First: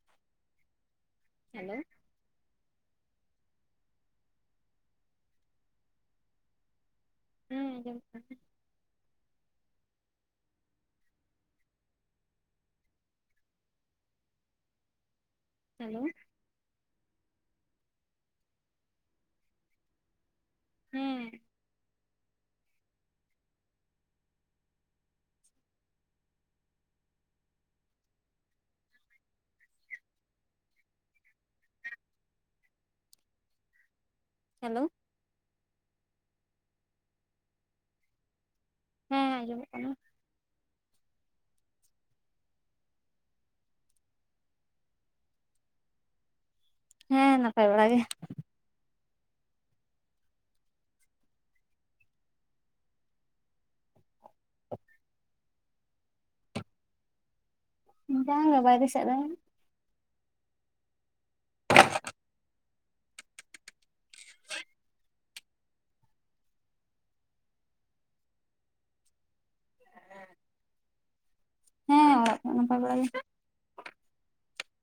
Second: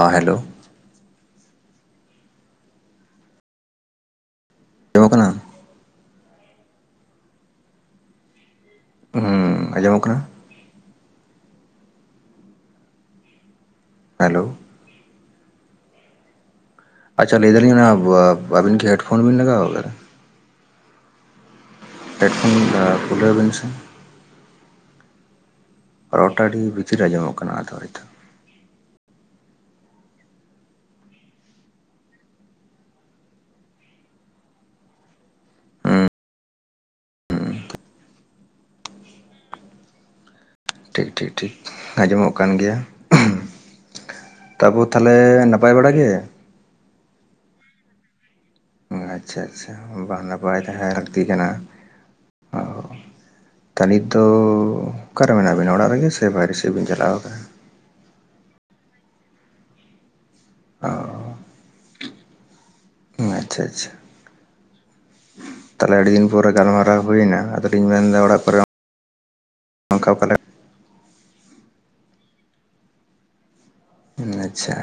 ᱚ hello hello ᱟᱸᱡᱚᱢᱚᱜ ᱠᱟᱱᱟ? ᱦᱮᱸ ᱟᱸᱡᱚᱢᱚᱜ ᱠᱟᱱᱟ ᱦᱮᱸ ᱟᱸᱡᱚᱢᱚᱜ ᱠᱟᱱᱟ ᱦᱮᱞᱳ ᱦᱮᱞᱳ ᱟᱪᱪᱷᱟ ᱞᱟᱹᱭ ᱫᱟᱞᱤᱧ ᱟᱵᱤᱱ ᱠᱤ ᱦᱮᱴᱯᱷᱳᱱ ᱵᱤᱱ ᱞᱟᱜᱟᱣ ᱠᱟᱫᱟ ᱦᱮᱸ ᱦᱮᱰᱯᱷᱳᱱ ᱠᱷᱩᱞᱟᱹᱣ ᱵᱤᱱ ᱥᱮ ᱨᱚᱲ ᱴᱟᱜ ᱟᱹᱰᱤ ᱵᱷᱤᱛᱤᱨ ᱟᱸᱡᱚᱢ ᱚᱜ ᱠᱟᱱᱟ ᱟᱫᱚ ᱦᱚᱭᱛᱚ ᱦᱮᱞᱳ ᱦᱮᱸ ᱟᱸᱡᱚᱢᱚᱜ ᱠᱟᱱᱟ ᱴᱷᱤᱠ ᱴᱷᱤᱠ ᱴᱷᱤᱠ ᱟᱸᱡᱚᱢᱚᱜ ᱠᱟᱱ ᱜᱮᱭᱟ ᱛᱟᱵᱩ ᱛᱟᱦᱚᱞᱮ ᱱᱟᱯᱟᱭ ᱵᱟᱲᱟ ᱜᱮ ᱦᱮᱸ ᱱᱟᱯᱟᱭ ᱵᱟᱲᱟ ᱜᱮ ᱟᱪᱪᱷᱟ ᱟᱪᱪᱷᱟ ᱵᱟᱝ ᱱᱟᱯᱟᱭ ᱛᱟᱦᱮᱸ ᱞᱟᱹᱠᱛᱤ ᱠᱟᱱᱟ ᱚ ᱛᱟᱱᱤᱛ ᱫᱚ ᱚᱠᱟᱨᱮ ᱢᱮᱱᱟᱜ ᱵᱤᱱᱟ ᱚᱲᱟᱜ ᱨᱮᱜᱮ ᱥᱮ ᱵᱟᱭᱨᱮ ᱥᱮᱫ ᱵᱤᱱ ᱪᱟᱞᱟᱣ ᱟᱠᱟᱱᱟ ᱵᱟᱝᱼᱟ ᱵᱟᱭᱨᱮ ᱥᱮᱫ ᱨᱮ [unintelligible] ᱟᱪᱪᱷᱟ ᱟᱪᱪᱷᱟ ᱛᱟᱦᱚᱞᱮ ᱟᱹᱰᱤ ᱫᱤᱱ ᱯᱚᱨᱮ ᱜᱟᱞᱢᱟᱨᱟᱣ ᱦᱩᱭᱱᱟ ᱟᱫᱚᱞᱤᱧ ᱢᱮᱱᱫᱟ ᱚᱲᱟᱜ ᱠᱚᱨᱮ ᱱᱟᱝᱠᱟ ᱯᱟᱞᱮᱫ ᱦᱮᱸ ᱚᱲᱟᱜ ᱠᱚ ᱨᱮ ᱱᱟᱯᱟᱭ ᱵᱟᱲᱟ ᱜᱮ ᱱᱮᱪᱷᱟ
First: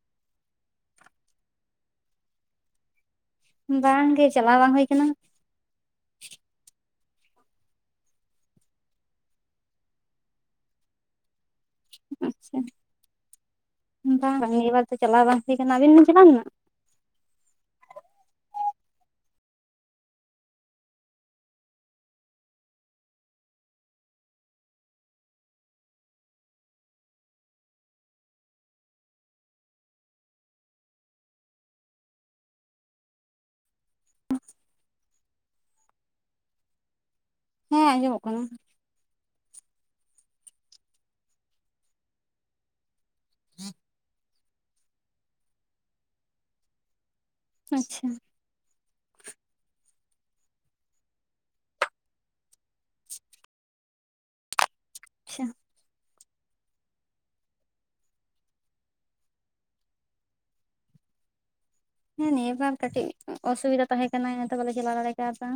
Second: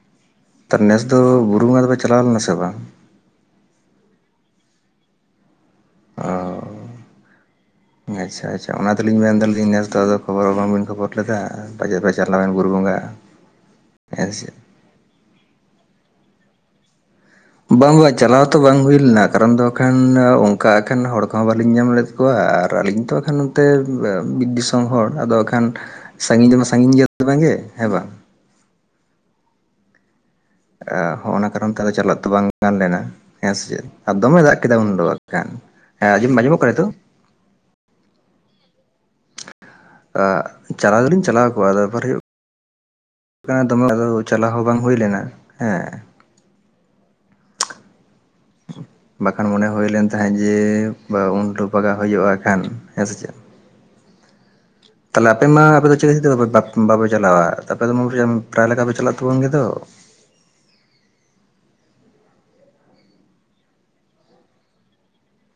[inaudible] ᱛᱟᱨ ᱱᱮᱥ ᱫᱚ ᱵᱩᱨᱩ ᱵᱚᱸᱜᱟ ᱫᱚᱯᱮ ᱪᱟᱞᱟᱣ ᱞᱮᱱᱟ ᱥᱮ ᱵᱟᱝ ᱵᱟᱝ ᱜᱮ ᱪᱟᱞᱟᱣ ᱵᱟᱝ ᱦᱩᱭ ᱟᱠᱟᱱᱟ ᱚ ᱟᱪᱪᱷᱟ ᱟᱪᱪᱷᱟ ᱚᱱᱟ ᱛᱮᱞᱤᱧ ᱢᱮᱱ ᱫᱟᱞᱤᱧ ᱱᱮᱥ ᱫᱚ ᱟᱫᱚ ᱠᱷᱚᱵᱚᱨ ᱦᱚᱸ ᱵᱟᱝ ᱵᱤᱱ ᱠᱷᱚᱵᱚᱨ ᱞᱮᱫᱟ ᱯᱟᱪᱮᱜ ᱯᱮ ᱪᱟᱞᱟᱣ ᱮᱱ ᱵᱩᱨᱩ ᱟᱪᱪᱷᱟ ᱵᱚᱸᱜᱟ ᱦᱮ ᱥᱮ ᱵᱟᱝ ᱱᱤᱭᱟᱹ ᱵᱟᱨ ᱪᱟᱞᱟᱣ ᱵᱟᱝ ᱦᱩᱭ ᱠᱟᱱᱟ ᱟᱵᱤᱱ ᱵᱤᱱ ᱪᱟᱞᱟᱣ ᱞᱤᱱᱟ ᱵᱟᱝ ᱵᱟᱜ ᱪᱟᱞᱟᱣ ᱛᱚ ᱵᱟᱝ ᱦᱩᱭ ᱞᱮᱱᱟ ᱠᱟᱨᱚᱱ ᱫᱚ ᱚᱱᱠᱟ ᱮᱠᱷᱟᱱ ᱦᱚᱲ ᱠᱚᱦᱚᱸ ᱵᱟᱞᱤᱧ ᱧᱟᱢ ᱞᱮᱫ ᱠᱚᱣᱟ ᱟᱨ ᱟᱹᱞᱤᱧ ᱠᱷᱟᱱ ᱱᱚᱱᱛᱮ ᱵᱤᱨ ᱫᱤᱥᱚᱢ ᱦᱚᱲ ᱟᱫᱚ ᱟᱠᱷᱟᱱ ᱥᱟᱺᱜᱤᱧ ᱫᱚᱢᱟ ᱥᱟᱺᱜᱤᱧ ᱜᱮᱭᱟ ᱵᱟᱝᱜᱮ ᱦᱮᱸ ᱵᱟᱝ ᱦᱚᱸᱜᱼᱱᱟ ᱠᱟᱨᱚᱱ ᱛᱮ ᱟᱫᱚ ᱪᱟᱞᱟᱜ ᱫᱚ ᱵᱟᱝ ᱜᱟᱱ ᱞᱮᱱᱟ ᱦᱮᱸ ᱥᱮ ᱟᱨ ᱫᱚᱢᱮ ᱫᱟᱜ ᱠᱮᱫᱟᱭ ᱩᱱᱫᱚ ᱮᱠᱷᱟᱱ ᱦᱮᱸ ᱟᱸᱡᱚᱢ ᱟᱸᱡᱚᱢᱚᱜ ᱠᱟᱱᱟ ᱱᱤᱛᱚᱜ ᱦᱮᱸ ᱟᱸᱡᱚᱢᱚᱜ ᱠᱟᱱᱟ ᱪᱟᱞᱟᱣ ᱫᱚᱞᱤᱧ ᱪᱟᱞᱟᱣ ᱠᱚᱜᱼᱟ ᱵᱮᱯᱟᱨ [inaudible] ᱦᱩᱭᱩᱜ ᱠᱟᱱᱟ ᱫᱚᱢᱮ ᱪᱟᱞᱟᱣ ᱦᱚᱸ ᱵᱟᱝ ᱦᱩᱭ ᱞᱮᱱᱟ ᱦᱮᱸ ᱟᱪᱪᱷᱟ ᱵᱟᱠᱷᱟᱱ ᱢᱚᱱᱮ ᱦᱩᱭ ᱞᱮᱱ ᱛᱟᱦᱮᱸᱡ ᱡᱮ ᱵᱟ ᱩᱱ ᱦᱤᱞᱚᱜ ᱦᱳᱭᱳᱜᱼᱟ ᱮᱠᱷᱟᱱ ᱦᱮᱸ ᱥᱮ ᱪᱮᱫ ᱛᱟᱦᱞᱮ ᱟᱪᱪᱷᱟ ᱟᱯᱮ ᱢᱟ ᱟᱯᱮ ᱫᱚ [unintelligible] ᱛᱮ ᱵᱟᱯᱮ ᱪᱟᱞᱟᱣᱟ ᱛᱟᱯᱮ ᱫᱚ ᱢᱩᱨ ᱨᱮᱢ ᱯᱨᱟᱭ ᱞᱮᱠᱟ ᱯᱮ ᱪᱟᱞᱟᱜ ᱛᱟᱵᱚᱱ ᱜᱮᱫᱚ ᱦᱮᱸ ᱱᱤᱭᱟᱹ ᱵᱟᱨ ᱠᱟᱹᱴᱤᱡ ᱚᱥᱩᱵᱤᱫᱟ ᱛᱟᱦᱮᱸ ᱠᱟᱱᱟ ᱤᱱᱟᱛᱮ ᱵᱟᱞᱮ ᱪᱟᱞᱟᱣ ᱫᱟᱲᱮ ᱠᱟᱣᱫᱟ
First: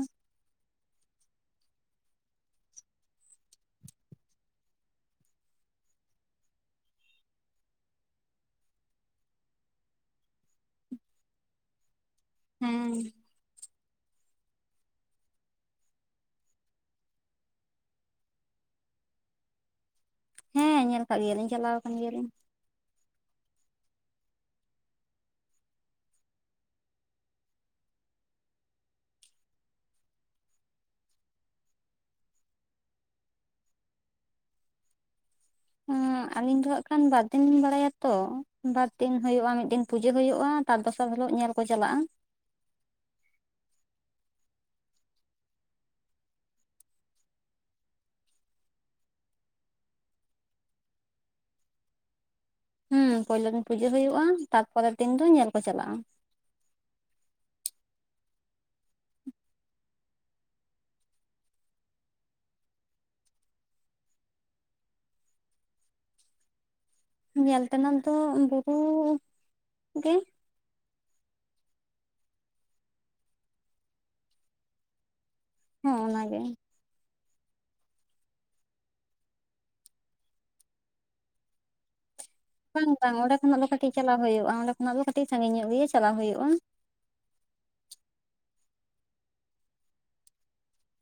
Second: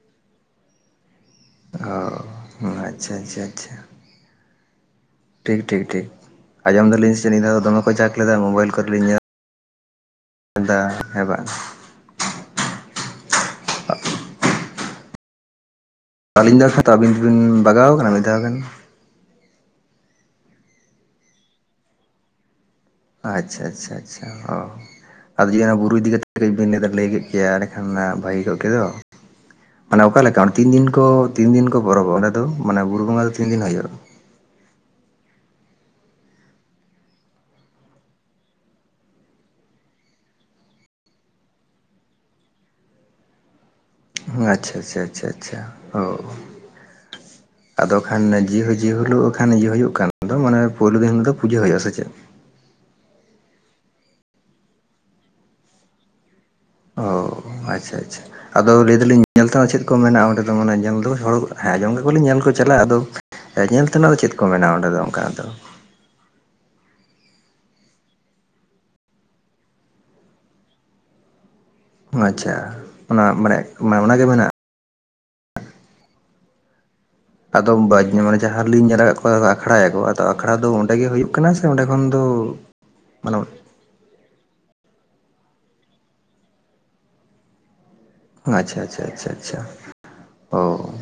ᱚ ᱟᱪᱪᱷᱟ ᱟᱪᱪᱷᱟ ᱟᱪᱪᱷᱟ ᱴᱷᱤᱠ ᱴᱷᱤᱠ ᱴᱷᱤᱠ ᱟᱸᱡᱚᱢ ᱫᱟᱞᱤᱧ ᱥᱮ ᱱᱤᱭᱟᱹ ᱫᱷᱟᱣ ᱫᱚᱢᱮ ᱠᱚ ᱪᱟᱠ ᱞᱮᱫᱟ ᱢᱚᱵᱟᱭᱤᱞ ᱠᱚᱨᱮᱞᱤᱧ ᱧᱮᱞ ᱾ [unintelligible] ᱫᱟ ᱦᱮ ᱵᱟᱝ ᱾ ᱦᱩᱸ ᱾ [inaudible] ᱟᱹᱞᱤᱧ ᱫᱚ [unintelligible] ᱟᱵᱤᱱ ᱵᱤᱱ ᱵᱟᱜᱟᱣ ᱠᱟᱱᱟ ᱢᱤᱫ ᱫᱷᱟᱣ ᱜᱟᱱ ᱦᱮᱸ ᱧᱮᱞ ᱟᱠᱟᱜ ᱜᱮᱭᱟᱞᱤᱧ ᱪᱟᱞᱟᱣ ᱠᱟᱱ ᱜᱮᱭᱟᱞᱤᱧ ᱟᱪᱪᱷᱟ ᱟᱪᱪᱷᱟ ᱟᱪᱪᱷᱟ ᱚ ᱟᱨ ᱡᱩᱫᱤ ᱚᱱᱟ ᱵᱩᱨᱩ ᱤᱫᱤ ᱠᱟᱛᱮᱫ ᱠᱟᱹᱡ ᱵᱮᱱ ᱞᱟᱹᱭ ᱠᱮᱭᱟ ᱮᱸᱰᱮ ᱠᱷᱟᱱ ᱱᱟᱜ ᱵᱷᱟᱭᱮ ᱠᱚᱜ ᱠᱮᱫᱚ ᱢᱟᱱᱮ ᱚᱠᱟᱞᱮᱠᱟ ᱛᱤᱱ ᱫᱤᱱ ᱠᱚ ᱛᱤᱱ ᱫᱤᱱ ᱠᱚ ᱯᱚᱨᱚᱵᱟ ᱚᱸᱰᱮ ᱫᱚ ᱢᱟᱱᱮ ᱵᱩᱨᱩ ᱵᱚᱸᱜᱟ ᱫᱚ ᱛᱤᱱ ᱫᱤᱱ ᱦᱳᱭᱳᱜᱼᱟ ᱟᱹᱞᱤᱧ ᱫᱚ ᱦᱟᱸᱜ ᱠᱷᱟᱱ ᱵᱟᱨᱫᱤᱱ ᱞᱤᱧ ᱵᱟᱲᱟᱭᱟ ᱛᱚ ᱵᱟᱨ ᱫᱤᱱ ᱦᱳᱭᱳᱜᱼᱟ ᱢᱤᱫ ᱫᱤᱱ ᱯᱩᱡᱟᱹ ᱦᱩᱭᱳᱜᱼᱟ ᱛᱟᱨ ᱫᱚᱥᱟᱨ ᱦᱤᱞᱚᱜ ᱧᱮᱞ ᱠᱚ ᱪᱟᱞᱟᱜᱼᱟ ᱟᱪᱪᱷᱟ ᱟᱪᱪᱷᱟ ᱟᱪᱪᱷᱟ ᱟᱪᱪᱷᱟ ᱚ [unintelligible] ᱟᱫᱚ ᱠᱷᱟᱱ ᱫᱚ ᱡᱤᱦᱟᱹ-ᱡᱤᱦᱟᱹᱞᱳᱜ ᱠᱷᱟᱱ ᱤᱭᱟᱹ ᱦᱩᱭᱩᱜ ᱠᱷᱟᱱ ᱫᱚ ᱢᱟᱱᱮ ᱯᱳᱭᱞᱳ ᱫᱤᱱ ᱦᱤᱞᱳ ᱫᱚ ᱯᱩᱡᱟᱹ ᱦᱩᱭᱩᱜᱼᱟ ᱥᱮ ᱪᱮᱫ? ᱦᱩᱸ ᱯᱩᱭᱞᱳ ᱫᱤᱱ ᱯᱩᱡᱟᱹ ᱦᱩᱭᱩᱜᱼᱟ ᱛᱟ ᱯᱚᱨᱮᱨ ᱫᱤᱱ ᱫᱚ ᱧᱮᱞ ᱠᱚ ᱪᱟᱞᱟᱜᱼᱟ ᱾ ᱚ ᱟᱪᱪᱷᱟ ᱟᱪᱪᱷᱟ ᱾ ᱟᱫᱚ ᱞᱟᱹᱭ ᱫᱟᱞᱤᱧ ᱧᱮᱞ ᱛᱮᱦᱚᱸ ᱪᱮᱫ ᱠᱚ ᱢᱮᱱᱟᱜᱼᱟ ᱚᱸᱰᱮ ᱫᱚ ᱢᱟᱱᱮ ᱧᱮᱞ ᱫᱚ ᱦᱚᱲ ᱦᱮᱸ ᱟᱸᱡᱚᱢ ᱜᱮ ᱠᱚᱞᱤᱧ ᱧᱮᱞ ᱠᱚ ᱪᱟᱞᱟᱜᱼᱟ ᱟᱫᱚ ᱧᱮᱞ ᱛᱮᱱᱟᱜ ᱫᱚ ᱪᱮᱫ ᱠᱚ ᱢᱮᱱᱟᱜᱼᱟ ᱚᱸᱰᱮ ᱫᱚ ᱚᱱᱠᱟ ᱫᱚ? ᱧᱮᱞ ᱛᱮᱱᱟᱜ ᱫᱚ ᱵᱩᱨᱩ ᱜᱮ ᱾ ᱦᱩᱸ ᱟᱪᱪᱷᱟ ᱚᱱᱟ ᱢᱟᱱᱮ ᱢᱟᱱᱮ ᱚᱱᱟᱜᱮ ᱢᱮᱱᱟᱜᱼᱟ? ᱦᱮᱸ ᱚᱱᱟᱜᱮ ᱾ ᱟᱫᱚᱢ ᱵᱟᱡ ᱢᱟᱱᱮ ᱡᱟᱦᱟᱸ ᱨᱮᱞᱤᱧ ᱧᱮᱞ ᱟᱠᱟᱫ ᱠᱚᱣᱟ ᱟᱠᱷᱲᱟᱭ ᱟᱠᱚ ᱟᱫᱚ ᱟᱠᱷᱲᱟ ᱫᱚ ᱚᱸᱰᱮ ᱜᱮ ᱦᱩᱭᱩᱜ ᱠᱟᱱᱟ ᱥᱮ ᱚᱸᱰᱮ ᱠᱷᱚᱱ ᱫᱚ ᱵᱟᱝ ᱵᱟᱝ ᱚᱸᱰᱮ ᱢᱟᱱᱮ ᱠᱷᱚᱱᱟᱜ ᱫᱚ ᱠᱟᱹᱴᱤᱡ ᱪᱟᱞᱟᱣ ᱦᱩᱭᱩᱜᱼᱟ ᱾ ᱚᱸᱰᱮ ᱠᱷᱚᱱᱟᱜ ᱫᱚ ᱠᱟᱹᱴᱤᱡ ᱥᱟᱺᱜᱤᱧ ᱧᱚᱜ ᱜᱮ ᱪᱟᱞᱟᱣ ᱦᱩᱭᱩᱜᱼᱟ ᱾ ᱟᱪᱪᱷᱟ ᱟᱪᱪᱷᱟ ᱟᱪᱪᱷᱟ ᱟᱪᱪᱷᱟ ᱚ ᱾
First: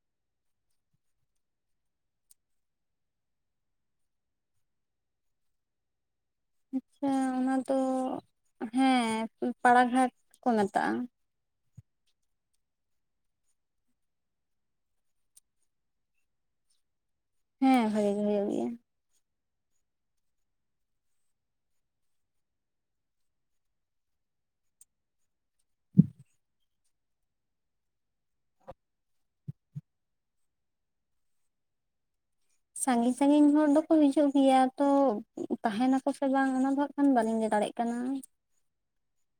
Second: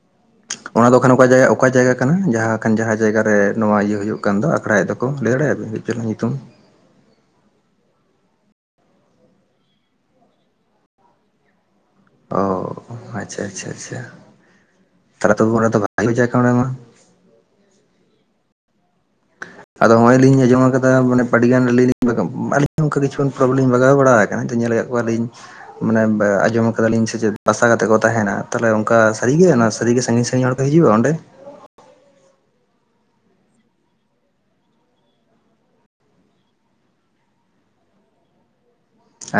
[unintelligible] ᱚᱱᱟ ᱫᱚ ᱠᱷᱟᱱ ᱚᱠᱟ ᱡᱟᱭᱜᱟ ᱚᱠᱟ ᱡᱟᱭᱜᱟ ᱠᱟᱱᱟ ᱡᱟᱦᱟᱸ ᱠᱷᱟᱱ ᱡᱟᱦᱟᱸ ᱡᱟᱭᱜᱟ ᱨᱮ ᱱᱚᱣᱟ ᱤᱭᱟᱹ ᱦᱩᱭᱩᱜ ᱠᱟᱱ ᱫᱚ ᱟᱠᱷᱲᱟᱭ ᱮᱫ ᱫᱚᱠᱚ ᱞᱟᱹᱭ ᱫᱟᱲᱮᱭᱟ-ᱵᱤᱱ? ᱪᱮᱫ ᱫᱚ ᱧᱤᱛᱩᱢ? ᱟᱪᱪᱷᱟ ᱚᱱᱟ ᱫᱚ ᱦᱮᱸ ᱹ-ᱯᱟᱲᱟᱜᱷᱟᱴ ᱠᱚ ᱢᱮᱛᱟᱜᱼᱟ ᱾ ᱚ ᱟᱪᱪᱷᱟ ᱟᱪᱪᱷᱟ ᱟᱪᱪᱷᱟ ᱾ ᱛᱟᱞᱮ ᱛᱚ ᱚᱸᱰᱮ ᱫᱚ ᱵᱷᱟᱹᱜᱤ ᱡᱟᱭᱜᱟ ᱚᱸᱰᱮ ᱢᱟ ᱾ ᱦᱮᱸ ᱵᱷᱟᱜᱮ ᱜᱮ ᱦᱩᱭᱩᱜ ᱾ [inaudible] ᱟᱫᱚ ᱦᱚᱸᱜᱼᱚᱭ ᱞᱤᱧ ᱟᱸᱡᱚᱢ ᱟᱠᱟᱫᱟ ᱢᱟᱱᱮ ᱟᱹᱰᱤ ᱜᱟᱱ ᱟᱹᱞᱤᱧ-ᱞᱤᱧ ᱟᱞᱤᱧ ᱚᱱᱠᱟ ᱠᱤᱪᱷᱩ ᱛᱚᱜᱮᱞᱤᱧ ᱵᱟᱜᱟᱣ ᱵᱟᱲᱟ ᱟᱠᱟᱱᱟ ᱛᱚ ᱧᱮᱞ ᱟᱠᱟᱫ ᱠᱚᱣᱟᱞᱤᱧ ᱢᱟᱱᱮ ᱵᱟᱻ-ᱟᱸᱡᱚᱢ ᱛᱚᱵᱮ ᱞᱤᱧ ᱥᱮ ᱪᱮᱫ ᱵᱟᱥᱟ ᱠᱟᱛᱮ ᱠᱚ ᱛᱟᱦᱮᱱᱟ ᱛᱟᱦᱚᱞᱮ ᱚᱱᱠᱟ ᱥᱟᱹᱨᱤ ᱜᱮ ᱚᱱᱟ ᱥᱟᱹᱨᱤ ᱜᱮ ᱥᱟᱺᱜᱤᱧ ᱥᱟᱺᱜᱤᱧ ᱦᱚᱲ ᱠᱚ ᱦᱤᱡᱩᱜᱼᱟ ᱚᱸᱰᱮ? ᱥᱟᱺᱜᱤᱧ ᱥᱟᱺᱜᱤᱧ ᱦᱚᱲ ᱫᱚᱠᱚ ᱦᱤᱡᱩᱜ ᱜᱮᱭᱟ ᱾ ᱛᱚ ᱛᱟᱦᱮᱱᱟᱠᱚ ᱥᱮ ᱵᱟᱝ ᱚᱱᱟ ᱫᱚ ᱦᱟᱸᱜ ᱠᱷᱟᱱ ᱵᱟᱹᱞᱤᱧ ᱞᱟᱹᱭ ᱫᱟᱲᱮᱜ ᱠᱟᱱᱟ ᱾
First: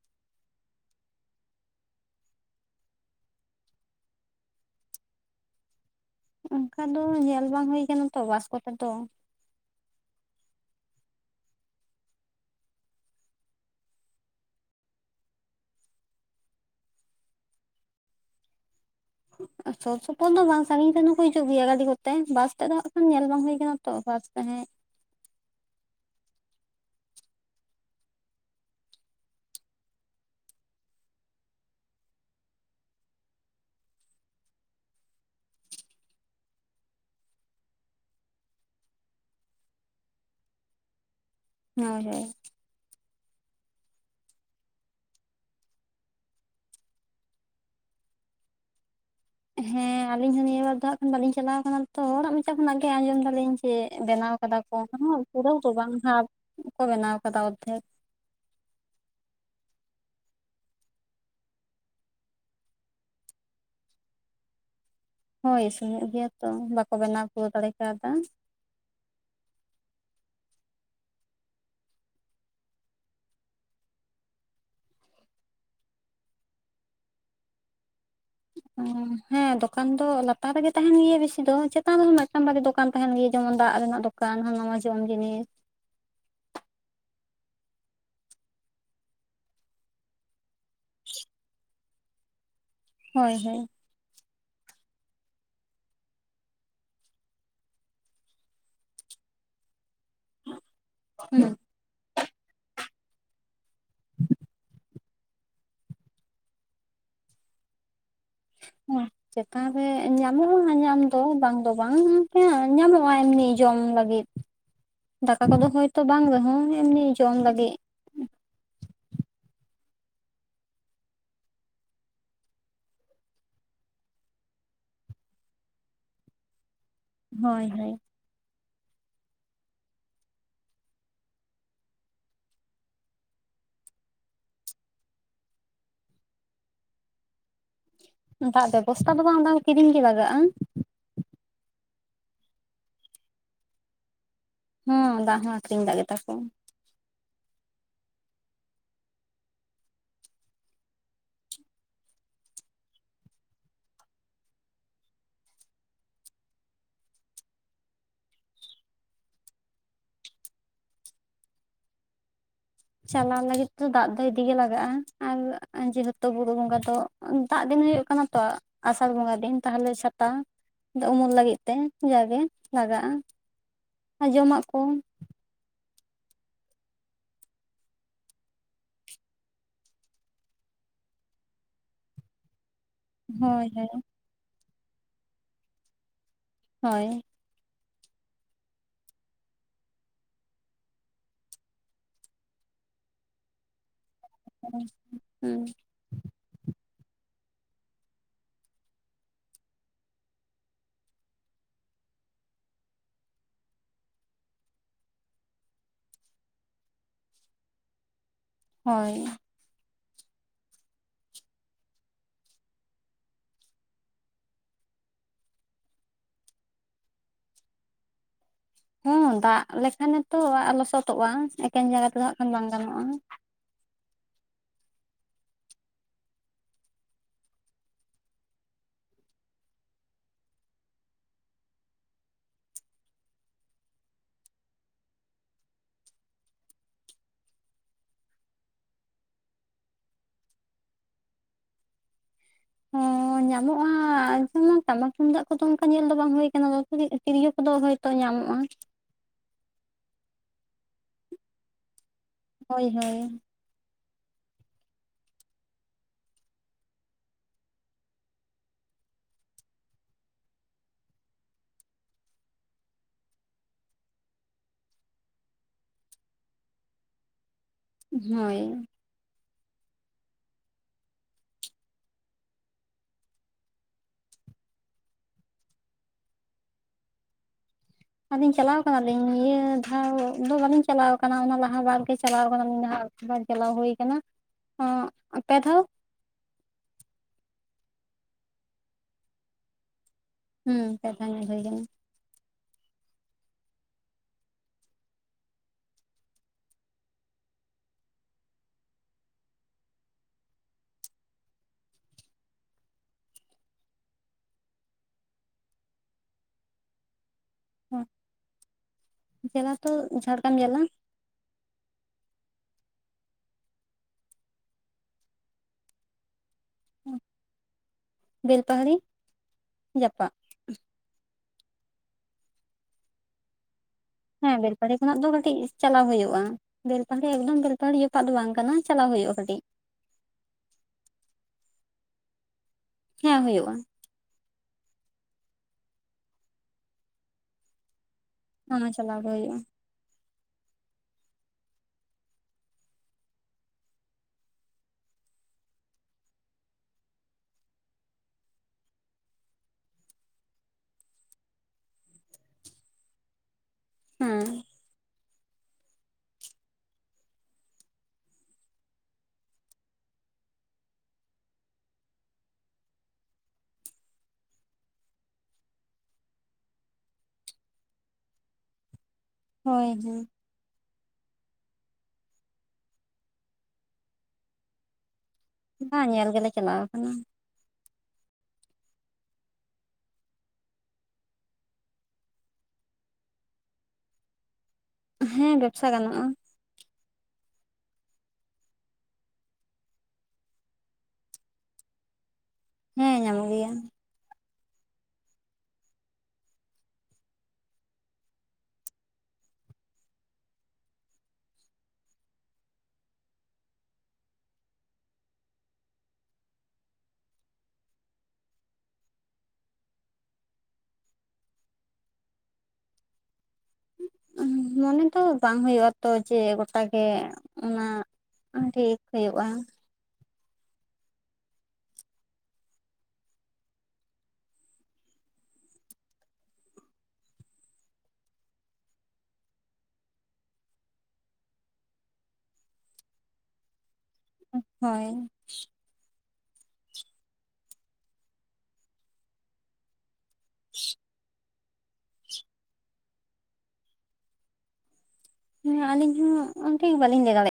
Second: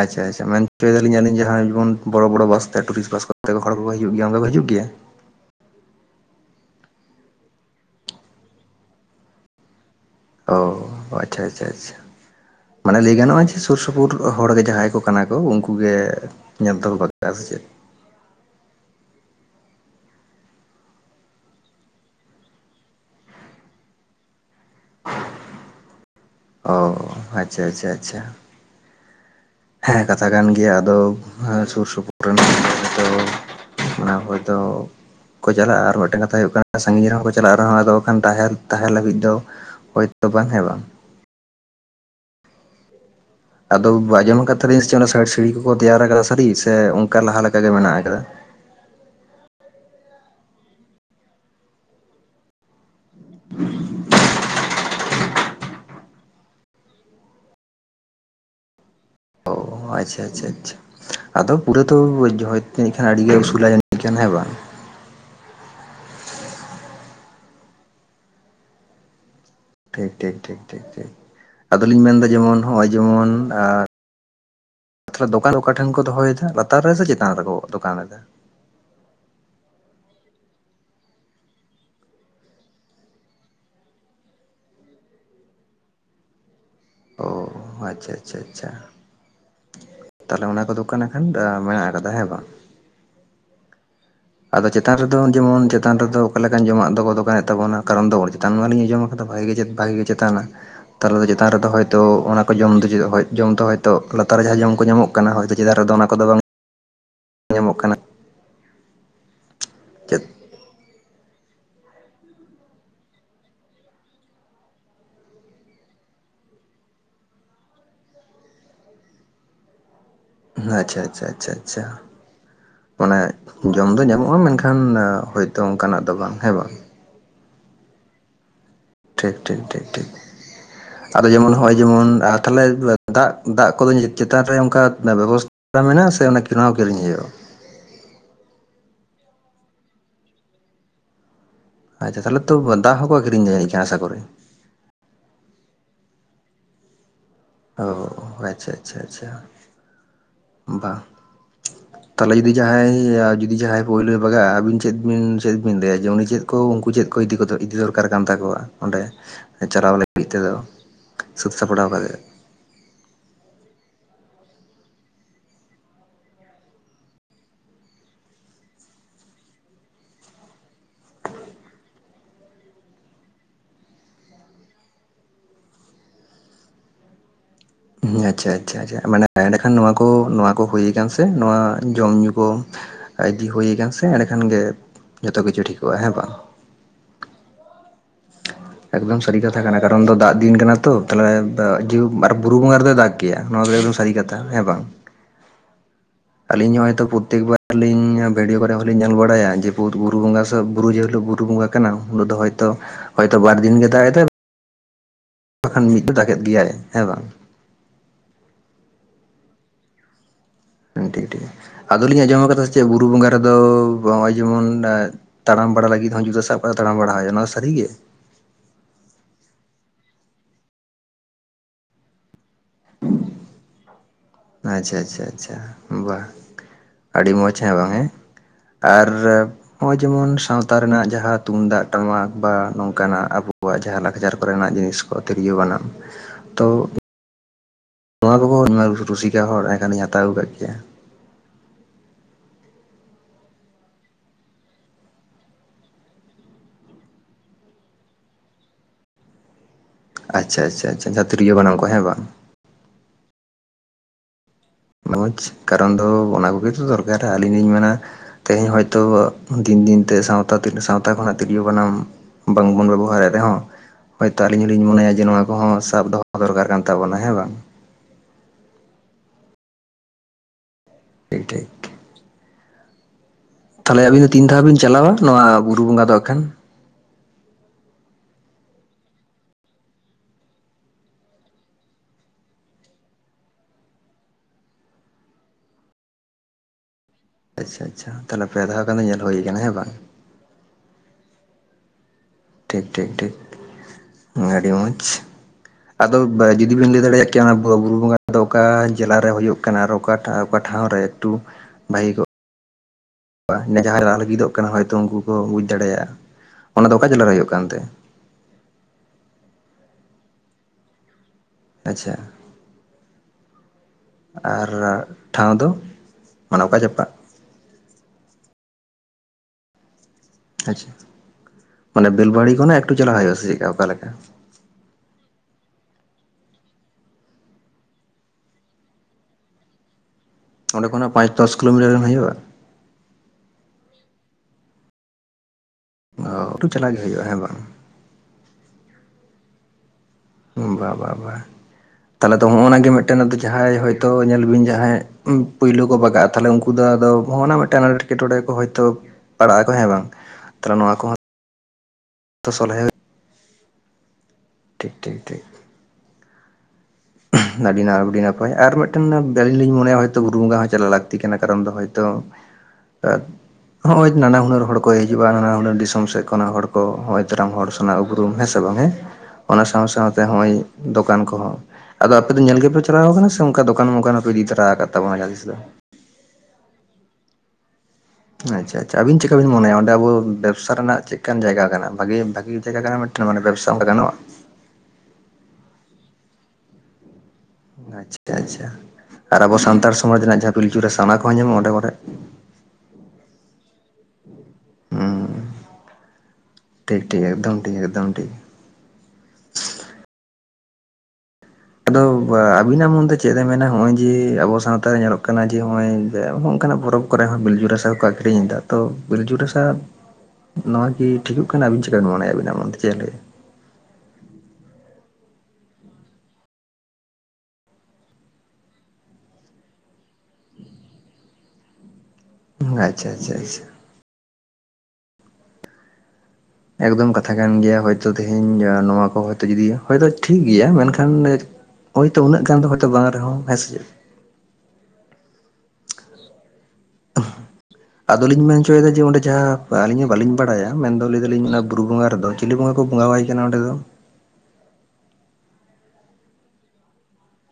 ᱟᱪᱪᱷᱟ ᱟᱪᱪᱷᱟ ᱢᱮᱱ ᱪᱩᱭ ᱫᱟᱞᱤᱧ ᱟᱹᱞᱤᱧ ᱡᱟᱦᱟᱸᱭ ᱡᱮᱢᱚᱱ ᱵᱚᱲᱚ ᱵᱚᱲᱚ ᱵᱟᱥᱛᱮ ᱴᱩᱨᱤᱥᱴ ᱵᱟᱥ ᱠᱚᱛᱮ ᱦᱚᱲ ᱠᱚᱠᱚ ᱦᱤᱡᱩᱜ ᱜᱮᱭᱟ ᱾ ᱚᱱᱠᱟ ᱠᱚ ᱦᱤᱡᱩᱜ ᱜᱮᱭᱟ? ᱚᱱᱠᱟ ᱫᱚ ᱧᱮᱞ ᱵᱟᱝ ᱦᱩᱭ ᱠᱟᱱᱟ ᱛᱚ ᱵᱟᱥ ᱠᱚᱛᱮ ᱫᱚ ᱾ ᱚ ᱟᱪᱪᱷᱟ ᱟᱪᱪᱷᱟ ᱟᱪᱷᱟ ᱾ ᱢᱟᱱᱮ ᱞᱟᱹᱭ ᱜᱟᱱᱚᱜᱼᱟ ᱡᱮ ᱥᱩᱨ-ᱥᱩᱯᱩᱨ ᱦᱚᱲ ᱜᱮ ᱡᱟᱦᱟᱸᱭ ᱠᱚ ᱠᱟᱱᱟ ᱠᱚ ᱩᱱᱠᱩ ᱜᱮ ᱧᱮᱞ ᱛᱚ ᱵᱟᱜ-ᱟ ᱥᱮ ᱪᱮᱫ? ᱥᱩᱨ ᱥᱩᱯᱩᱨ ᱫᱚ ᱵᱟᱝ ᱥᱟᱺᱜᱤᱧ ᱠᱷᱚᱱ ᱦᱚᱸᱠᱚ ᱦᱤᱡᱩᱜ ᱜᱮᱭᱟ ᱜᱟᱹᱰᱤ ᱠᱚᱛᱮ, ᱵᱟᱥ ᱛᱮᱫ ᱫᱚ ᱦ ᱟᱸᱜ ᱠᱷᱟᱱ ᱧᱮᱞ ᱵᱟᱝ ᱦᱩᱭ ᱠᱟᱱᱟ ᱛᱚ ᱠᱟᱪ ᱛᱟᱦᱮᱸᱜ [unintelligible] ᱚ ᱟᱪᱪᱷᱟ ᱟᱪᱪᱷᱟ ᱟᱪᱪᱷᱟ ᱾ ᱦᱮᱸ ᱠᱟᱛᱷᱟ ᱠᱟᱱ ᱜᱮᱭᱟ ᱟᱫᱚ ᱥᱩᱨ ᱥᱩᱯᱩᱨ ᱨᱮᱱ [inaudible] ᱫᱚ [unintelligible] ᱚᱱᱟ ᱠᱚᱫᱚ ᱠᱚ ᱪᱟᱞᱟᱜᱼᱟ ᱟᱨ ᱢᱤᱫᱴᱮᱱ ᱠᱟᱛᱷᱟ ᱦᱩᱭᱩᱜ ᱠᱟᱱᱟ ᱥᱟᱺᱜᱤᱧ ᱨᱮ ᱦᱚᱠᱚ ᱪᱟᱞᱟᱜ ᱨᱮᱦᱚᱸ ᱟᱫᱚ ᱵᱟᱠᱷᱟᱱ ᱛᱟᱦᱮ ᱛᱟᱦᱮᱸᱱ ᱞᱟᱹᱜᱤᱫ ᱫᱚ ᱦᱳᱭ ᱛᱚ ᱵᱟᱝ ᱠᱷᱟᱡ ᱵᱟᱝ ᱾ [unintelligible] ᱦᱳᱭ ᱦᱳᱭ ᱾ ᱟᱫᱚ ᱵᱟ-ᱟᱸᱡᱚᱢ ᱠᱟᱫ ᱛᱟᱦᱮᱱᱤᱧ ᱥᱮᱪᱤ ᱚᱱᱟ ᱥᱟᱹ-ᱤ-ᱥᱤᱸᱲᱤ ᱠᱚᱠᱚ ᱛᱮᱭᱟᱨ ᱠᱟᱫᱟ ᱥᱟᱹᱨᱤ ᱥᱮ ᱚᱱᱠᱟ ᱞᱟᱦᱟ ᱞᱮᱠᱟ ᱜᱮ ᱢᱮᱱᱟᱜ ᱟᱠᱟᱫᱟ? ᱦᱮᱸ ᱟᱞᱤᱧ ᱦᱚᱸ ᱱᱤᱭᱟᱹ ᱵᱟᱨ ᱫᱚ ᱦᱟᱜ ᱠᱷᱟᱱ ᱵᱟᱞᱤᱧ ᱪᱟᱞᱟᱣ ᱟᱠᱟᱱᱟ ᱛᱚ ᱦᱚᱲᱟᱜ ᱢᱚᱪᱲ ᱠᱷᱚᱱᱟᱜ ᱜᱮ ᱟᱸᱡᱚᱢ ᱞᱟ. ᱭ ᱟᱞᱤᱧ ᱪᱮ ᱵᱮᱱᱟᱣ ᱠᱟᱫᱟ ᱠᱚ ᱚᱱᱟ ᱯᱩᱨᱟᱹᱣ ᱫᱚ ᱵᱟᱝ ᱵᱷᱟᱵᱽ ᱠᱚ ᱵᱮᱱᱟᱣ ᱟᱠᱟᱫᱟ ᱚᱨᱫᱷᱮᱠ ᱚᱻ ᱟᱪᱷᱟ ᱟᱪᱷᱟ ᱟᱪᱷᱟ ᱟᱫᱚ ᱯᱩᱨᱟᱹ ᱛᱚ ᱳ ᱡᱷᱚᱭ ᱱᱤᱜ ᱠᱷᱟᱱ ᱟᱹᱰᱤ ᱜᱮ ᱩᱥᱩᱞᱼᱟ ᱡᱟᱱᱤᱜ ᱠᱷᱟᱱ ᱦᱮᱸ ᱵᱟᱝ? ᱦᱳᱭ ᱩᱥᱩᱞ ᱧᱚᱜ ᱜᱮᱭᱟ ᱛᱚ ᱵᱟᱠᱚ ᱵᱮᱱᱟᱣ ᱠᱚ ᱫᱟᱲᱮ ᱠᱟᱣᱫᱟ ᱾ ᱴᱷᱤᱠ ᱴᱷᱤᱠ ᱴᱷᱤᱠ ᱴᱷᱤᱠ ᱴᱷᱤᱠ ᱟᱫᱚᱞᱤᱧ ᱢᱮᱱᱫᱟ ᱡᱮᱢᱚᱱ ᱱᱚᱜᱼᱚᱭ ᱡᱮᱢᱚᱱ ᱟᱨ ᱛᱟᱦᱞᱮ ᱫᱚᱠᱟᱱ ᱚᱠᱟ ᱴᱷᱮᱱ ᱠᱚ ᱫᱚᱦᱚᱭ ᱮᱫᱟ ᱞᱟᱛᱟᱨ ᱨᱮ ᱥᱮ ᱪᱮᱛᱟᱱ ᱨᱮᱠᱚ ᱫᱚᱠᱟᱱ ᱮᱫᱟ? ᱚᱸ ᱦᱮᱸ ᱫᱚᱠᱟᱱ ᱫᱚ ᱞᱟᱛᱟᱨ ᱨᱮᱜᱮ ᱛᱟᱦᱮᱱ ᱜᱮᱭᱟ ᱵᱮᱥᱤ ᱫᱚ ᱾ ᱪᱮᱛᱟᱱ ᱨᱮᱦᱚᱸ ᱢᱤᱫᱴᱟᱝ ᱵᱟᱨᱮ ᱫᱚᱠᱟᱱ ᱫᱚᱠᱟᱱ ᱛᱟᱦᱮᱱ ᱜᱮ ᱡᱮᱢᱚᱱ ᱫᱟᱜ ᱨᱮᱱᱟᱜ ᱫᱚᱠᱟᱱ ᱦᱟᱱᱟ-ᱱᱟᱣᱟ ᱡᱚᱢ ᱡᱤᱱᱤᱥ ᱾ ᱚ ᱟᱪᱪᱷᱟ ᱟᱪᱪᱷᱟ ᱟᱪᱪᱷᱟ ᱾ ᱛᱟᱦᱞᱮ ᱚᱱᱟ ᱠᱚ ᱫᱚᱠᱟᱱ ᱮ ᱠᱷᱟᱱ ᱢᱮᱱᱟᱜ ᱟᱠᱟᱫᱟ ᱦᱮᱸ ᱵᱟᱝ? ᱦᱳᱭ ᱦᱳᱭ ᱾ ᱟᱫᱚ ᱪᱮᱛᱟᱱ ᱨᱮᱫᱚ ᱡᱮᱢᱚᱱ ᱪᱮᱛᱟᱱ ᱨᱮᱫᱚ ᱚᱠᱟ ᱞᱮᱠᱟᱱ ᱡᱚᱢᱟᱜ ᱫᱚ ᱜᱚ ᱫᱚᱠᱟᱱᱮᱫ ᱛᱟᱵᱚᱱᱟ ᱠᱟᱨᱚᱱ ᱫᱚ ᱪᱮᱛᱟᱱ ᱨᱮ ᱟᱞᱤᱧ ᱟᱸᱡᱚᱢ ᱟᱫᱚ ᱵᱷᱟᱜᱮ ᱜᱮ ᱪᱮᱫ ᱵᱷᱟᱜᱮ ᱜᱮ ᱪᱮᱫ ᱛᱟᱦᱮᱱᱟ ᱛᱟᱦᱚᱞᱮ ᱫᱚ ᱦᱩᱸ ᱪᱮᱛᱟᱱ ᱨᱮᱫᱚ ᱦᱚᱭᱛᱚ ᱚᱱᱟᱠᱚ ᱡᱚᱢ ᱫᱚ ᱪ ᱡᱚᱢ ᱫᱚ ᱦᱚᱭᱛᱚ ᱞᱟᱛᱟᱨ ᱨᱮ ᱡᱟᱦᱟᱸ ᱡᱚᱢ ᱠᱚ ᱧᱟᱢᱚᱜ ᱠᱟᱱᱟ ᱪᱮᱛᱟᱱ ᱨᱮᱫᱚ ᱚᱱᱟ ᱠᱚᱫᱚ ᱵᱟᱝ ᱧᱟᱢᱚᱜ ᱠᱟᱱᱟ ᱦᱮᱸ ᱪᱮᱛᱟᱱ ᱨᱮ ᱪᱮᱫ ᱧᱟᱢᱚᱜᱼᱟ ᱧᱟᱢ ᱫᱚ ᱵᱟᱝ ᱛᱚ ᱵᱟᱝ ᱧᱟᱢᱚᱜᱼᱟ ᱮᱢᱱᱤ ᱡᱚᱢ ᱞᱟᱹᱜᱤᱫ ᱫᱟᱠᱟ ᱠᱚᱫᱚ ᱦᱚᱳᱭᱛᱚ ᱵᱟᱝ ᱨᱮᱦᱚᱸ ᱮᱢᱱᱤ ᱡᱚᱢ ᱞᱟᱹᱜᱤᱫ ᱟᱪᱷᱟ ᱟᱪᱷᱟ ᱟᱪᱷᱟ ᱟᱪᱷᱟ ᱢᱟᱱᱮ ᱡᱚᱢ ᱫᱚ ᱧᱟᱢᱚᱜᱼᱟ ᱢᱮᱱᱠᱷᱟᱱ ᱦᱚᱳᱭᱛᱚ ᱚᱱᱠᱟᱱᱟᱜ ᱫᱚ ᱵᱟᱝ ᱦᱮᱸ ᱵᱟᱝ ᱦᱳᱭ ᱦᱳᱭ ᱴᱷᱤᱠ ᱴᱷᱤᱠ ᱴᱷᱤᱠ ᱴᱷᱤᱠ ᱟᱫᱚ ᱡᱮᱢᱚᱱ ᱱᱚᱜᱚᱭ ᱡᱮᱢᱚᱱ ᱛᱟᱦᱚᱞᱮ ᱫᱟᱜ ᱫᱟᱜ ᱠᱚᱫᱚ ᱪᱮᱛᱟᱱ ᱨᱮ ᱚᱱᱠᱟ ᱵᱮᱵᱚᱥᱛᱷᱟ ᱢᱮᱱᱟᱜᱼᱟ ᱥᱮ ᱚᱱᱟ [unintelligible] ᱠᱤᱨᱤᱧ ᱦᱩᱭᱩᱜᱼᱟ ᱫᱟᱜ ᱵᱮᱵᱚᱥᱛᱷᱟ ᱫᱚ ᱵᱟᱝ ᱚᱱᱟ ᱫᱚ ᱠᱤᱨᱤᱧ ᱜᱮ ᱞᱟᱜᱟᱜᱼᱟ ᱟᱪᱷᱟ ᱛᱟᱦᱚᱞᱮ ᱛᱚ ᱫᱟᱜ ᱦᱚᱸᱠᱚ ᱟᱠᱷᱨᱤᱧ ᱜᱮᱭᱟ ᱟᱥᱟ ᱠᱚᱨᱮ ᱦᱮᱸ ᱫᱟᱜ ᱦᱚᱸ ᱟᱠᱷᱨᱤᱧ ᱫᱟᱜ ᱜᱮᱛᱟ ᱠᱚ ᱚ ᱟᱪᱷᱟ ᱟᱪᱷᱟ ᱟᱪᱷᱟ ᱵᱟᱝ ᱛᱟᱦᱚᱞᱮ ᱡᱩᱫᱤ ᱡᱟᱦᱟᱸᱭ ᱡᱩᱫᱤ ᱡᱟᱦᱟᱸᱭ ᱯᱳᱭᱞᱳ ᱵᱟᱜᱟᱼᱟ ᱟᱵᱤᱱ ᱪᱮᱫ ᱵᱤᱱ ᱪᱮᱫ ᱵᱤᱱ ᱞᱟᱹᱭᱟ ᱡᱮ ᱩᱱᱤ ᱪᱮᱫ ᱠᱚ ᱩᱱᱠᱩ ᱪᱮᱫ ᱠᱚ ᱤᱫᱤ ᱤᱫᱤ ᱫᱚᱨᱠᱟᱨ ᱠᱟᱱ ᱛᱟᱠᱚᱣᱟ ᱚᱸᱰᱮ ᱪᱟᱞᱟᱣ ᱞᱟᱹᱜᱤᱫ ᱛᱮᱫᱚ ᱥᱟᱹᱛ ᱥᱟᱯᱲᱟᱣ ᱠᱟᱛᱮᱫ ᱪᱟᱞᱟᱣ ᱞᱟᱹᱜᱤᱫ ᱛᱚ ᱫᱟᱜ ᱫᱚ ᱤᱫᱤᱜᱮ ᱞᱟᱜᱟᱜᱼᱟ ᱟᱨ ᱡᱮᱦᱮᱛᱩ ᱵᱩᱨᱩ ᱵᱚᱸᱜᱟ ᱫᱚ ᱫᱟᱜ ᱫᱤᱱ ᱦᱩᱭᱩᱜ ᱠᱟᱱᱟ ᱛᱚ ᱟᱥᱟᱲ ᱵᱚᱸᱜᱟ ᱫᱤᱱ ᱛᱟᱦᱞᱮ ᱪᱷᱟᱛᱟ ᱟᱫᱚ ᱩᱢᱩᱞ ᱞᱟᱹᱜᱤᱫ ᱛᱮ ᱡᱟᱜᱮ ᱞᱟᱜᱟᱜᱼᱟ ᱟᱨ ᱡᱚᱢᱟᱜ ᱠᱚ ᱦᱩ ᱟᱪᱷᱟ ᱟᱪᱷᱟ ᱟᱪᱷᱟ ᱢᱟᱱᱮ ᱮᱸᱰᱮᱠᱷᱟᱱ ᱱᱚᱣᱟ ᱠᱚ ᱱᱚᱣᱟ ᱠᱚ ᱦᱩ ᱟᱠᱟᱱ ᱥᱮ ᱱᱚᱣᱟ ᱡᱚᱢ ᱧᱩ ᱠᱚ ᱤᱫᱤ ᱦᱳᱭ ᱦᱩᱭᱠᱟᱱ ᱦᱳᱭ ᱥᱮ ᱮᱸᱰᱮᱠᱷᱟᱱ ᱜᱮ ᱡᱚᱛᱚ ᱠᱤᱪᱷᱩ ᱴᱷᱤᱠᱚᱜᱼᱟ ᱦᱮᱸ ᱵᱟᱝ ᱦᱳᱭ ᱮᱠᱫᱚᱢ ᱥᱟᱹᱨᱤ ᱠᱟᱛᱷᱟ ᱠᱟᱱᱟ ᱠᱟᱨᱚᱱ ᱫᱚ ᱫᱟᱜ ᱫᱤᱱ ᱠᱟᱱᱟ ᱛᱚ ᱛᱟᱦᱚᱞᱮ ᱟᱨ ᱵᱩᱨᱩ ᱵᱚᱸᱜᱟ ᱨᱮᱫᱚᱭ ᱫᱟᱜ ᱜᱮᱭᱟ ᱱᱚᱣᱟ ᱫᱚ ᱮᱠᱫᱚᱢ ᱥᱟᱹᱨᱤ ᱠᱟᱛᱷᱟ ᱦᱮᱸ ᱟᱞᱤᱧ ᱱᱚᱜᱚᱭ ᱛᱚ ᱯᱨᱚᱛᱮᱠ ᱵᱟᱨᱞᱤᱧ ᱵᱷᱤᱰᱭᱳ ᱠᱚᱨᱮ ᱦᱚᱸᱞᱤᱧ ᱧᱮᱞ ᱵᱟᱲᱟᱭᱟ ᱡᱮ ᱵᱩᱨᱩ ᱵᱚᱸᱜᱟ ᱵᱩᱨᱩ ᱡᱮᱦᱤᱞᱳᱜ ᱵᱩᱨᱩ ᱵᱚᱸᱜᱟ ᱠᱟᱱᱟ ᱩᱱ ᱫᱚ ᱦᱚᱭ ᱛᱚ ᱦᱚᱭᱛᱚ ᱵᱟᱨ ᱫᱤᱱ ᱜᱮ ᱫᱟᱜ ᱮᱫᱟ ᱵᱟᱠᱷᱟᱱ ᱢᱤᱫ ᱫᱚ ᱫᱟᱜᱮᱜ ᱜᱮᱭᱟᱭ ᱦᱮᱸ ᱵᱟᱝ ᱦᱳᱭ ᱦᱮᱸ ᱴᱷᱤᱠ ᱴᱷᱤᱠ ᱟᱫᱚᱞᱤᱧ ᱟᱸᱡᱚᱢ ᱠᱟᱫᱟ ᱪᱮᱫ ᱵᱩᱨᱩ ᱵᱚᱸᱜᱟ ᱨᱮᱫᱚ ᱱᱚᱜᱼᱚᱭ ᱡᱮᱢᱚᱱ ᱛᱟᱲᱟᱢ ᱵᱟᱲᱟ ᱞᱟᱹᱜᱤᱫ ᱦᱚᱸ ᱡᱩᱛᱟᱹ ᱥᱟᱵ ᱛᱟᱲᱟᱢ ᱵᱟᱲᱟ ᱦᱩᱭᱩᱜᱼᱟ ᱚᱱᱟ ᱫᱚ ᱥᱟᱹᱨᱤᱜᱮ ᱦᱚᱸ ᱫᱟᱜ ᱞᱮᱠᱷᱟᱱᱮᱛᱚ ᱟᱜ ᱞᱚᱥᱚᱫᱚᱜᱼᱟ ᱮᱠᱮᱱ ᱡᱟᱸᱜᱟ ᱛᱮᱫᱚ ᱦᱟᱸᱜ ᱠᱟᱹᱢᱤ ᱵᱟᱝ ᱜᱟᱱᱚᱜᱼᱟ ᱟᱪᱪᱷᱟ ᱟᱪᱷᱟ ᱟᱪᱷᱟ ᱵᱟ ᱟᱹᱰᱤ ᱢᱚᱡᱽ ᱦᱮ ᱵᱟᱝ ᱦᱮᱸ ᱟᱨ ᱱᱚᱣᱟ ᱡᱮᱢᱚᱱ ᱥᱟᱶᱛᱟ ᱨᱮᱱᱟᱜ ᱱᱚᱣᱟ ᱡᱟᱦᱟᱸ ᱛᱩᱢᱫᱟᱜ ᱴᱟᱢᱟᱠ ᱵᱟ ᱱᱚᱝᱠᱟᱱᱟᱜ ᱟᱵᱚᱣᱟᱜ ᱡᱟᱦᱟᱸ ᱞᱟᱠᱪᱟᱨ ᱠᱚᱨᱮᱱᱟᱜ ᱡᱤᱱᱤᱥ ᱛᱤᱨᱭᱳ ᱵᱟᱱᱟᱢ ᱛᱚ ᱱᱚᱣᱟ ᱠᱚᱦᱚᱸ ᱤᱧᱢᱟ ᱨᱩᱥᱤᱠᱟ ᱦᱚᱲ ᱮᱠᱷᱟᱱᱤᱧ ᱦᱟᱛᱟᱣ ᱟᱠᱟᱫ ᱜᱮᱭᱟ ᱚ ᱧᱟᱢᱚᱜᱼᱟ ᱡᱮᱢᱚᱱ ᱴᱟᱢᱟᱠ ᱛᱩᱢᱫᱟᱜ ᱠᱚᱫᱚ ᱚᱱᱠᱟ ᱧᱮᱞ ᱫᱚ ᱵᱟᱝ ᱦᱩᱭ ᱟᱠᱟᱱᱟ ᱛᱤᱨᱭᱳ ᱠᱚᱫᱚ ᱦᱳᱭᱛᱚ ᱧᱟᱢᱚᱜᱼᱟ ᱟᱪᱷᱟ ᱟᱪᱷᱟ ᱪᱷᱟ ᱡᱟᱦᱟᱸ ᱛᱤᱨᱭᱳ ᱵᱟᱱᱟᱢ ᱠᱚ ᱦᱮᱸ ᱵᱟᱝ ᱦᱳᱭ ᱦᱳᱭ ᱢᱚᱡᱽ ᱠᱟᱨᱚᱱ ᱫᱚ ᱚᱱᱟ ᱠᱚᱜᱮ ᱛᱚ ᱫᱚᱨᱠᱟᱨᱼᱟ ᱟᱹᱞᱤᱧ ᱞᱤᱧ ᱢᱮᱱᱟ ᱛᱮᱦᱤᱧ ᱦᱚᱭᱛᱳ ᱫᱤᱱ ᱫᱤᱱᱛᱮ ᱥᱟᱶᱛᱟ ᱥᱟᱶᱛᱟ ᱠᱷᱚᱱᱟᱜ ᱛᱤᱨᱭᱳ ᱵᱟᱱᱟᱢ ᱵᱟᱝ‌ ᱵᱚᱱ ᱵᱮᱵᱚᱦᱟᱨᱮᱫ ᱨᱮᱦᱚ ᱦᱳᱭᱛᱳ ᱟᱹᱞᱤᱧ ᱦᱚᱞᱤᱧ ᱢᱚᱱᱮᱭᱟ ᱡᱮ ᱱᱚᱣᱟ ᱠᱚᱦᱚᱸ ᱥᱟᱵ ᱫᱚᱦᱚ ᱫᱚᱨᱠᱟᱨ ᱠᱟᱱ ᱛᱟᱵᱚᱱᱟ ᱦᱮᱸ ᱵᱟᱝ? ᱦᱳᱸᱭ ᱴᱷᱤᱠ ᱴᱷᱤᱠ ᱛᱟᱦᱚᱞᱮ ᱟᱹᱵᱤᱱ ᱫᱚ ᱛᱤᱱ ᱫᱷᱟᱣ ᱵᱮᱱ ᱪᱟᱞᱟᱣᱟ ᱱᱚᱣᱟ ᱵᱩᱨᱩ ᱵᱚᱸᱜᱟ ᱫᱚ ᱟᱠᱷᱟᱱ? ᱟᱞᱤᱧ ᱪᱟᱞᱟᱣ ᱟᱠᱟᱱᱟᱞᱤᱧ ᱤᱭᱟᱹ ᱫᱷᱟᱣ ᱫᱚ ᱵᱟᱞᱤᱧ ᱪᱟᱞᱟᱣ ᱟᱠᱟᱱᱟ ᱚᱱᱟ ᱞᱟᱦᱟ ᱵᱟᱨ ᱜᱮ ᱪᱟᱞᱟᱣ ᱟᱠᱟᱱᱟᱞᱤᱧ ᱱᱟᱦᱟᱜ ᱵᱟᱝ ᱪᱟᱞᱟᱣ ᱦᱩᱭ ᱟᱠᱟᱱᱟ ᱟᱸᱜ ᱯᱮ ᱫᱷᱟᱣ ᱟᱪᱪᱷᱟ ᱟᱪᱪᱷᱟ ᱛᱟᱦᱞᱮ ᱯᱮ ᱫᱷᱟᱣ ᱜᱟᱱ ᱫᱚ ᱧᱮᱞ ᱦᱩᱭ ᱟᱠᱟᱱᱟ ᱦᱮᱸ ᱵᱟᱝ? ᱦᱩᱸ ᱯᱮ ᱫᱷᱟᱣ ᱧᱮᱞ ᱦᱩᱭ ᱠᱟᱱᱟ ᱴᱷᱤᱠ ᱴᱷᱤᱠ ᱴᱷᱤᱠ ᱟᱹᱰᱤ ᱢᱚᱡᱽ ᱟᱫᱚ ᱡᱩᱫᱤ ᱵᱮᱱ ᱞᱟᱹᱭ ᱫᱟᱲᱮᱭᱟᱜ ᱠᱮᱭᱟ ᱚᱱᱟ ᱵᱩᱨᱩ ᱵᱚᱸᱜᱟ ᱫᱚ ᱚᱠᱟ ᱡᱮᱞᱟ ᱨᱮ ᱦᱩᱭᱩᱜ ᱠᱟᱱᱟ ᱟᱨ ᱚᱠᱟ ᱚᱠᱟ ᱴᱷᱟᱶ ᱨᱮ ᱮᱠᱴᱩ ᱵᱷᱟᱹᱜᱤ ᱠᱚᱜ -ᱟ ᱡᱟᱦᱟᱸᱨᱮ ᱨᱟᱜ ᱞᱟᱹᱜᱤᱫᱚᱜ ᱠᱟᱱᱟ ᱦᱚᱭᱛᱳ ᱩᱱᱠᱩ ᱠᱚ ᱵᱩᱡᱽ ᱫᱟᱲᱮᱭᱟᱜᱼᱟ ᱚᱱᱟ ᱫᱚ ᱚᱠᱟ ᱡᱮᱞᱟ ᱨᱮ ᱦᱩᱭᱩᱜ ᱠᱟᱱ ᱛᱮ ᱡᱮᱞᱟ ᱛᱚ ᱡᱷᱟᱲᱜᱨᱟᱢ ᱡᱮᱞᱟ ᱟᱪᱪᱷᱟ ᱟᱨ, ᱴᱷᱟᱶ ᱫᱚ ᱢᱟᱱᱮ ᱚᱠᱟ ᱡᱟᱯᱼᱼ ᱵᱮᱞᱯᱟᱹᱦᱲᱤ ᱡᱟᱯᱟᱜ ᱟᱪᱷᱟ ᱢᱟᱱᱮ ᱵᱮᱞᱯᱟᱹᱦᱲᱤ ᱠᱷᱚᱱᱟᱜ ᱮᱠᱴᱩ ᱪᱟᱞᱟᱜ ᱦᱩᱭᱩᱜᱼᱟ ᱥᱮ ᱪᱮᱫ ᱚᱠᱟᱞᱮᱠᱟ? ᱦᱮᱸ ᱵᱮᱞᱯᱟᱹᱦᱲᱤ ᱠᱷᱚᱱᱟᱜ ᱫᱚ ᱠᱟᱹᱴᱤᱡ ᱪᱟᱞᱟᱣ ᱦᱩᱭᱩᱜᱼᱟ ᱵᱮᱞᱯᱟᱹᱦᱲᱤ ᱮᱠᱫᱚᱢ ᱵᱮᱞᱯᱟᱹᱦᱲᱤ ᱡᱟᱯᱟᱜ ᱫᱚ ᱵᱟᱝ ᱠᱟᱱᱟ ᱪᱟᱞᱟᱜ ᱦᱩᱭᱩᱜᱼᱟ ᱠᱟᱹᱴᱤᱡ ᱚᱸᱰᱮ ᱠᱷᱚᱱᱟᱜ ᱯᱟᱸᱪ ᱫᱚᱥ ᱠᱤᱞᱳᱢᱤᱴᱟᱨ ᱜᱟᱱ ᱦᱩᱭᱩᱜᱼᱟ? ᱦᱮᱸ ᱦᱩᱭᱩᱜᱼᱟ᱾ ᱚ ᱚᱴᱩ [unintelligible] ᱪᱟᱞᱟᱜ ᱜᱮ ᱦᱩᱭᱩᱜᱼᱟ ᱦᱮᱸ ᱵᱟᱝ? ᱦᱚᱸ ᱱᱟᱜ ᱪᱟᱞᱟᱣ ᱜᱮ ᱦᱩᱭᱩᱜᱼᱟ᱾ ᱵᱟ ᱵᱟ ᱵᱟ ᱛᱟᱦᱚᱞᱮ ᱫᱚ ᱦᱚᱜᱼᱱᱟᱜ ᱜᱮ ᱢᱤᱫᱴᱮᱱ ᱡᱟᱦᱟᱸᱭ ᱦᱚᱳᱭᱛᱳ ᱧᱮᱞ ᱵᱤᱱ ᱡᱟᱦᱟᱸᱭ ᱯᱳᱭᱞᱳ ᱠᱚ ᱵᱟᱜᱟᱜᱼᱟ ᱛᱟᱦᱞᱮ ᱩᱱᱠᱩ ᱫᱚ ᱟᱫᱚ ᱦᱚᱸᱜ ᱱᱟ ᱢᱤᱫᱴᱮᱱ ᱮᱴᱠᱮᱴᱚᱬᱮ ᱠᱚ ᱦᱭᱛᱳ ᱯᱟᱲᱟᱜ ᱟᱠᱚ ᱦᱮᱸ ᱵᱟᱝ ᱛᱟᱦᱞᱮ ᱱᱚᱣᱟ ᱠᱚᱦᱚᱸ ᱥᱚᱞᱦᱮ ᱦᱮᱸ ᱴᱷᱤᱠ ᱴᱷᱤᱠ ᱴᱷᱤᱠ ᱟᱹᱰᱤ ᱱᱟ ᱟᱹᱰᱤ ᱱᱟᱯᱟᱭ ᱟᱨ ᱢᱤᱫᱴᱮᱱ ᱟᱹᱞᱤᱧ ᱞᱤᱧ ᱢᱚᱱᱮᱭᱟ ᱦᱚᱭᱛᱚ ᱜᱩᱨᱩ ᱵᱚᱸᱜᱟ ᱦᱚᱸ ᱪᱟᱞᱟᱜ ᱞᱟᱹᱠᱛᱤ ᱠᱟᱱᱟ ᱠᱟᱨᱚᱱ ᱫᱚ ᱦᱚᱭᱛᱳ [inaudible] ᱱᱚᱜᱼᱚᱭ ᱱᱟᱱᱟ ᱦᱩᱱᱟᱹᱨ ᱦᱚᱲ ᱠᱚ ᱦᱤᱡᱩᱜᱼᱟ ᱱᱟᱱᱟ ᱦᱩᱱᱟᱹᱨ ᱫᱤᱥᱚᱢ ᱥᱮᱫ ᱠᱷᱚᱱ ᱦᱚᱲ ᱠᱚ ᱱᱚᱜᱼᱚᱭ ᱫᱟᱨᱟᱢ ᱦᱚᱲ ᱚᱱᱟ ᱩᱯᱨᱩᱢ ᱦᱮᱸ ᱥᱮ ᱵᱟᱝ? ᱦᱮᱸ ᱚᱱᱟ ᱥᱟᱶ ᱦᱳᱭ ᱦᱮᱸ ᱥᱟᱶᱛᱮ ᱚᱜᱼᱚᱭ ᱫᱚᱠᱟᱱ ᱠᱚᱦᱚᱸ ᱟᱫᱚ ᱟᱯᱮ ᱫᱚ ᱧᱮᱞ ᱜᱮᱯᱮ ᱪᱟᱞᱟᱣ ᱟᱠᱟᱱᱟ ᱥᱮ ᱚᱱᱠᱟ ᱫᱚᱠᱟᱱ ᱢᱚᱠᱟᱱ ᱦᱚᱸᱯᱮ ᱤᱫᱤ ᱛᱚᱨᱟ ᱟᱠᱟᱫ ᱛᱵᱚᱱᱟ ᱡᱟᱦᱟᱸᱛᱤᱥ ᱫᱚ? ᱵᱟᱝ ᱧᱮᱞ ᱜᱮᱞᱮ ᱪᱟᱞᱟᱣ ᱟᱠᱟᱱᱟ ᱟᱪᱪᱷᱟ ᱟᱪᱪᱷᱟ ᱟᱵᱤᱱ ᱪᱮᱫᱠᱟ ᱵᱤᱱ ᱢᱚᱱᱮᱭᱟ ᱚᱸᱰᱮ ᱟᱵᱚ ᱵᱮᱵᱽᱥᱟ ᱨᱮᱱᱟᱜ ᱪᱮᱫᱠᱟᱱ ᱡᱟᱭᱜᱟ ᱠᱟᱱᱟ ᱵᱷᱟᱜᱤ ᱵᱷᱟᱜᱤ ᱡᱟᱭᱜᱟ ᱠᱟᱱᱟ ᱢᱤᱫᱴᱮᱱ? ᱢᱟᱱᱮ ᱵᱮᱵᱽᱥᱟ ᱚᱱᱠᱟ ᱜᱟᱱᱚᱜᱼᱟ? ᱦᱮᱸ ᱵᱮᱵᱥᱟ ᱜᱟᱱᱚᱜᱼᱟ ᱟᱪᱪᱷᱟ ᱟᱪᱪᱷᱟ ᱟᱨ ᱟᱵᱚ ᱥᱟᱱᱛᱟᱲ ᱥᱚᱢᱟᱡᱽ ᱨᱮᱱᱟᱜ ᱡᱟᱦᱟᱸ ᱯᱤᱞᱪᱩ ᱨᱟᱥᱟ ᱟᱱᱟ ᱠᱚᱦᱚᱸ ᱧᱟᱢᱚᱜᱼᱟ ᱚᱸᱰᱮ ᱚᱸᱵᱮ ᱦᱮᱸ ᱧᱟᱢᱚᱜ ᱜᱮᱭᱟ ᱦᱩᱸᱴᱷᱤᱠ ᱴᱷᱤᱠ ᱮᱠᱫᱚᱢ ᱴᱷᱤᱠ ᱮᱠᱫᱚᱢ ᱴᱷᱤᱠ ᱟᱫᱚ ᱟᱵᱤᱱᱟᱜ ᱢᱚᱱᱛᱮ ᱪᱮᱫ ᱮ ᱢᱮᱱᱟ ᱦᱚᱸᱜ ᱚᱭ ᱡᱮ ᱟᱵᱚ ᱥᱟᱶᱛᱟ ᱨᱮ ᱧᱮᱞᱚᱜ ᱠᱟᱱᱟ ᱡᱮ ᱱᱚᱜ ᱚᱭ ᱱᱚᱝᱠᱟᱱᱟᱜ ᱯᱚᱨᱚᱵᱽ ᱠᱚᱨᱮ ᱦᱚᱸ ᱵᱤᱞᱡᱩ ᱨᱟᱥᱟ ᱠᱚ ᱟᱠᱷᱨᱤᱧ ᱮᱫᱟ ᱛᱚ ᱵᱤᱞᱡᱩ ᱨᱟᱥᱟ ᱱᱚᱣᱟ ᱜᱤ ᱴᱷᱤᱠᱚᱜ ᱠᱟᱱᱟ ᱟᱵᱤᱱ ᱪᱤᱠᱟᱵᱤᱱ ᱢᱚᱱᱮᱭᱟ ᱟᱵᱤᱱᱟᱜ ᱢᱚᱱᱛᱮ ᱪᱮᱫ ᱞᱟᱹᱼᱼ ᱢᱚᱱᱮ ᱫᱚ ᱵᱟᱝ ᱦᱩᱭᱩᱜ ᱟ ᱛᱚ ᱡᱮ ᱜᱚᱴᱟᱮ ᱚᱱᱟ ᱴᱷᱤᱠ ᱦᱩᱭᱩᱜᱼᱟ [unintelligible] ᱟᱪᱪᱷᱟ ᱟᱪᱪᱷᱟ ᱟᱪᱷᱟ ᱮᱠᱫᱚᱢ ᱠᱟᱛᱷᱟ ᱠᱟᱱ ᱜᱮᱭᱟ ᱦᱚᱭᱛᱳ ᱛᱮᱦᱮᱧ ᱱᱚᱣᱟ ᱠᱚ ᱦᱚᱭᱛᱳ ᱡᱩᱫᱤ ᱦᱚᱭᱛᱳ ᱴᱷᱤᱠ ᱜᱮᱭᱟ ᱢᱮᱱᱠᱷᱟᱱ ᱦᱳᱭᱛᱳ ᱩᱱᱟᱹᱜ ᱜᱟᱱ ᱦᱚᱭᱛᱳ ᱵᱟᱝ ᱨᱮᱦᱚᱸ ᱦᱮᱸ ᱥᱮ? ᱦᱳᱭ ᱟᱫᱚᱞᱤᱧ ᱢᱮᱱ ᱚᱪᱚᱭᱫᱟ ᱡᱮ ᱚᱸᱰᱮ ᱡᱟᱦᱟᱸ ᱟᱹᱞᱤᱧ ᱦᱚᱸ ᱵᱟᱹᱞᱤᱧ ᱵᱟᱲᱟᱭᱟ ᱢᱮᱱᱫᱚ ᱞᱟᱹᱭ ᱫᱟᱞᱤᱧ ᱚᱱᱟ ᱵᱩᱨᱩ ᱵᱚᱸᱜᱟ ᱨᱮᱫᱚ ᱪᱤᱞᱤ ᱵᱚᱸᱜᱟ ᱠᱚ ᱵᱚᱸᱜᱟᱣᱟᱭ ᱠᱟᱱᱟ ᱚᱸᱰᱮ ᱫᱚ ᱦᱮᱸ ᱟᱹᱞᱤᱧ ᱦᱚᱸ ᱚᱱ ᱴᱷᱤ ᱵᱟᱹᱞᱤᱧ ᱞᱟᱹᱭ ᱫᱟᱲᱮ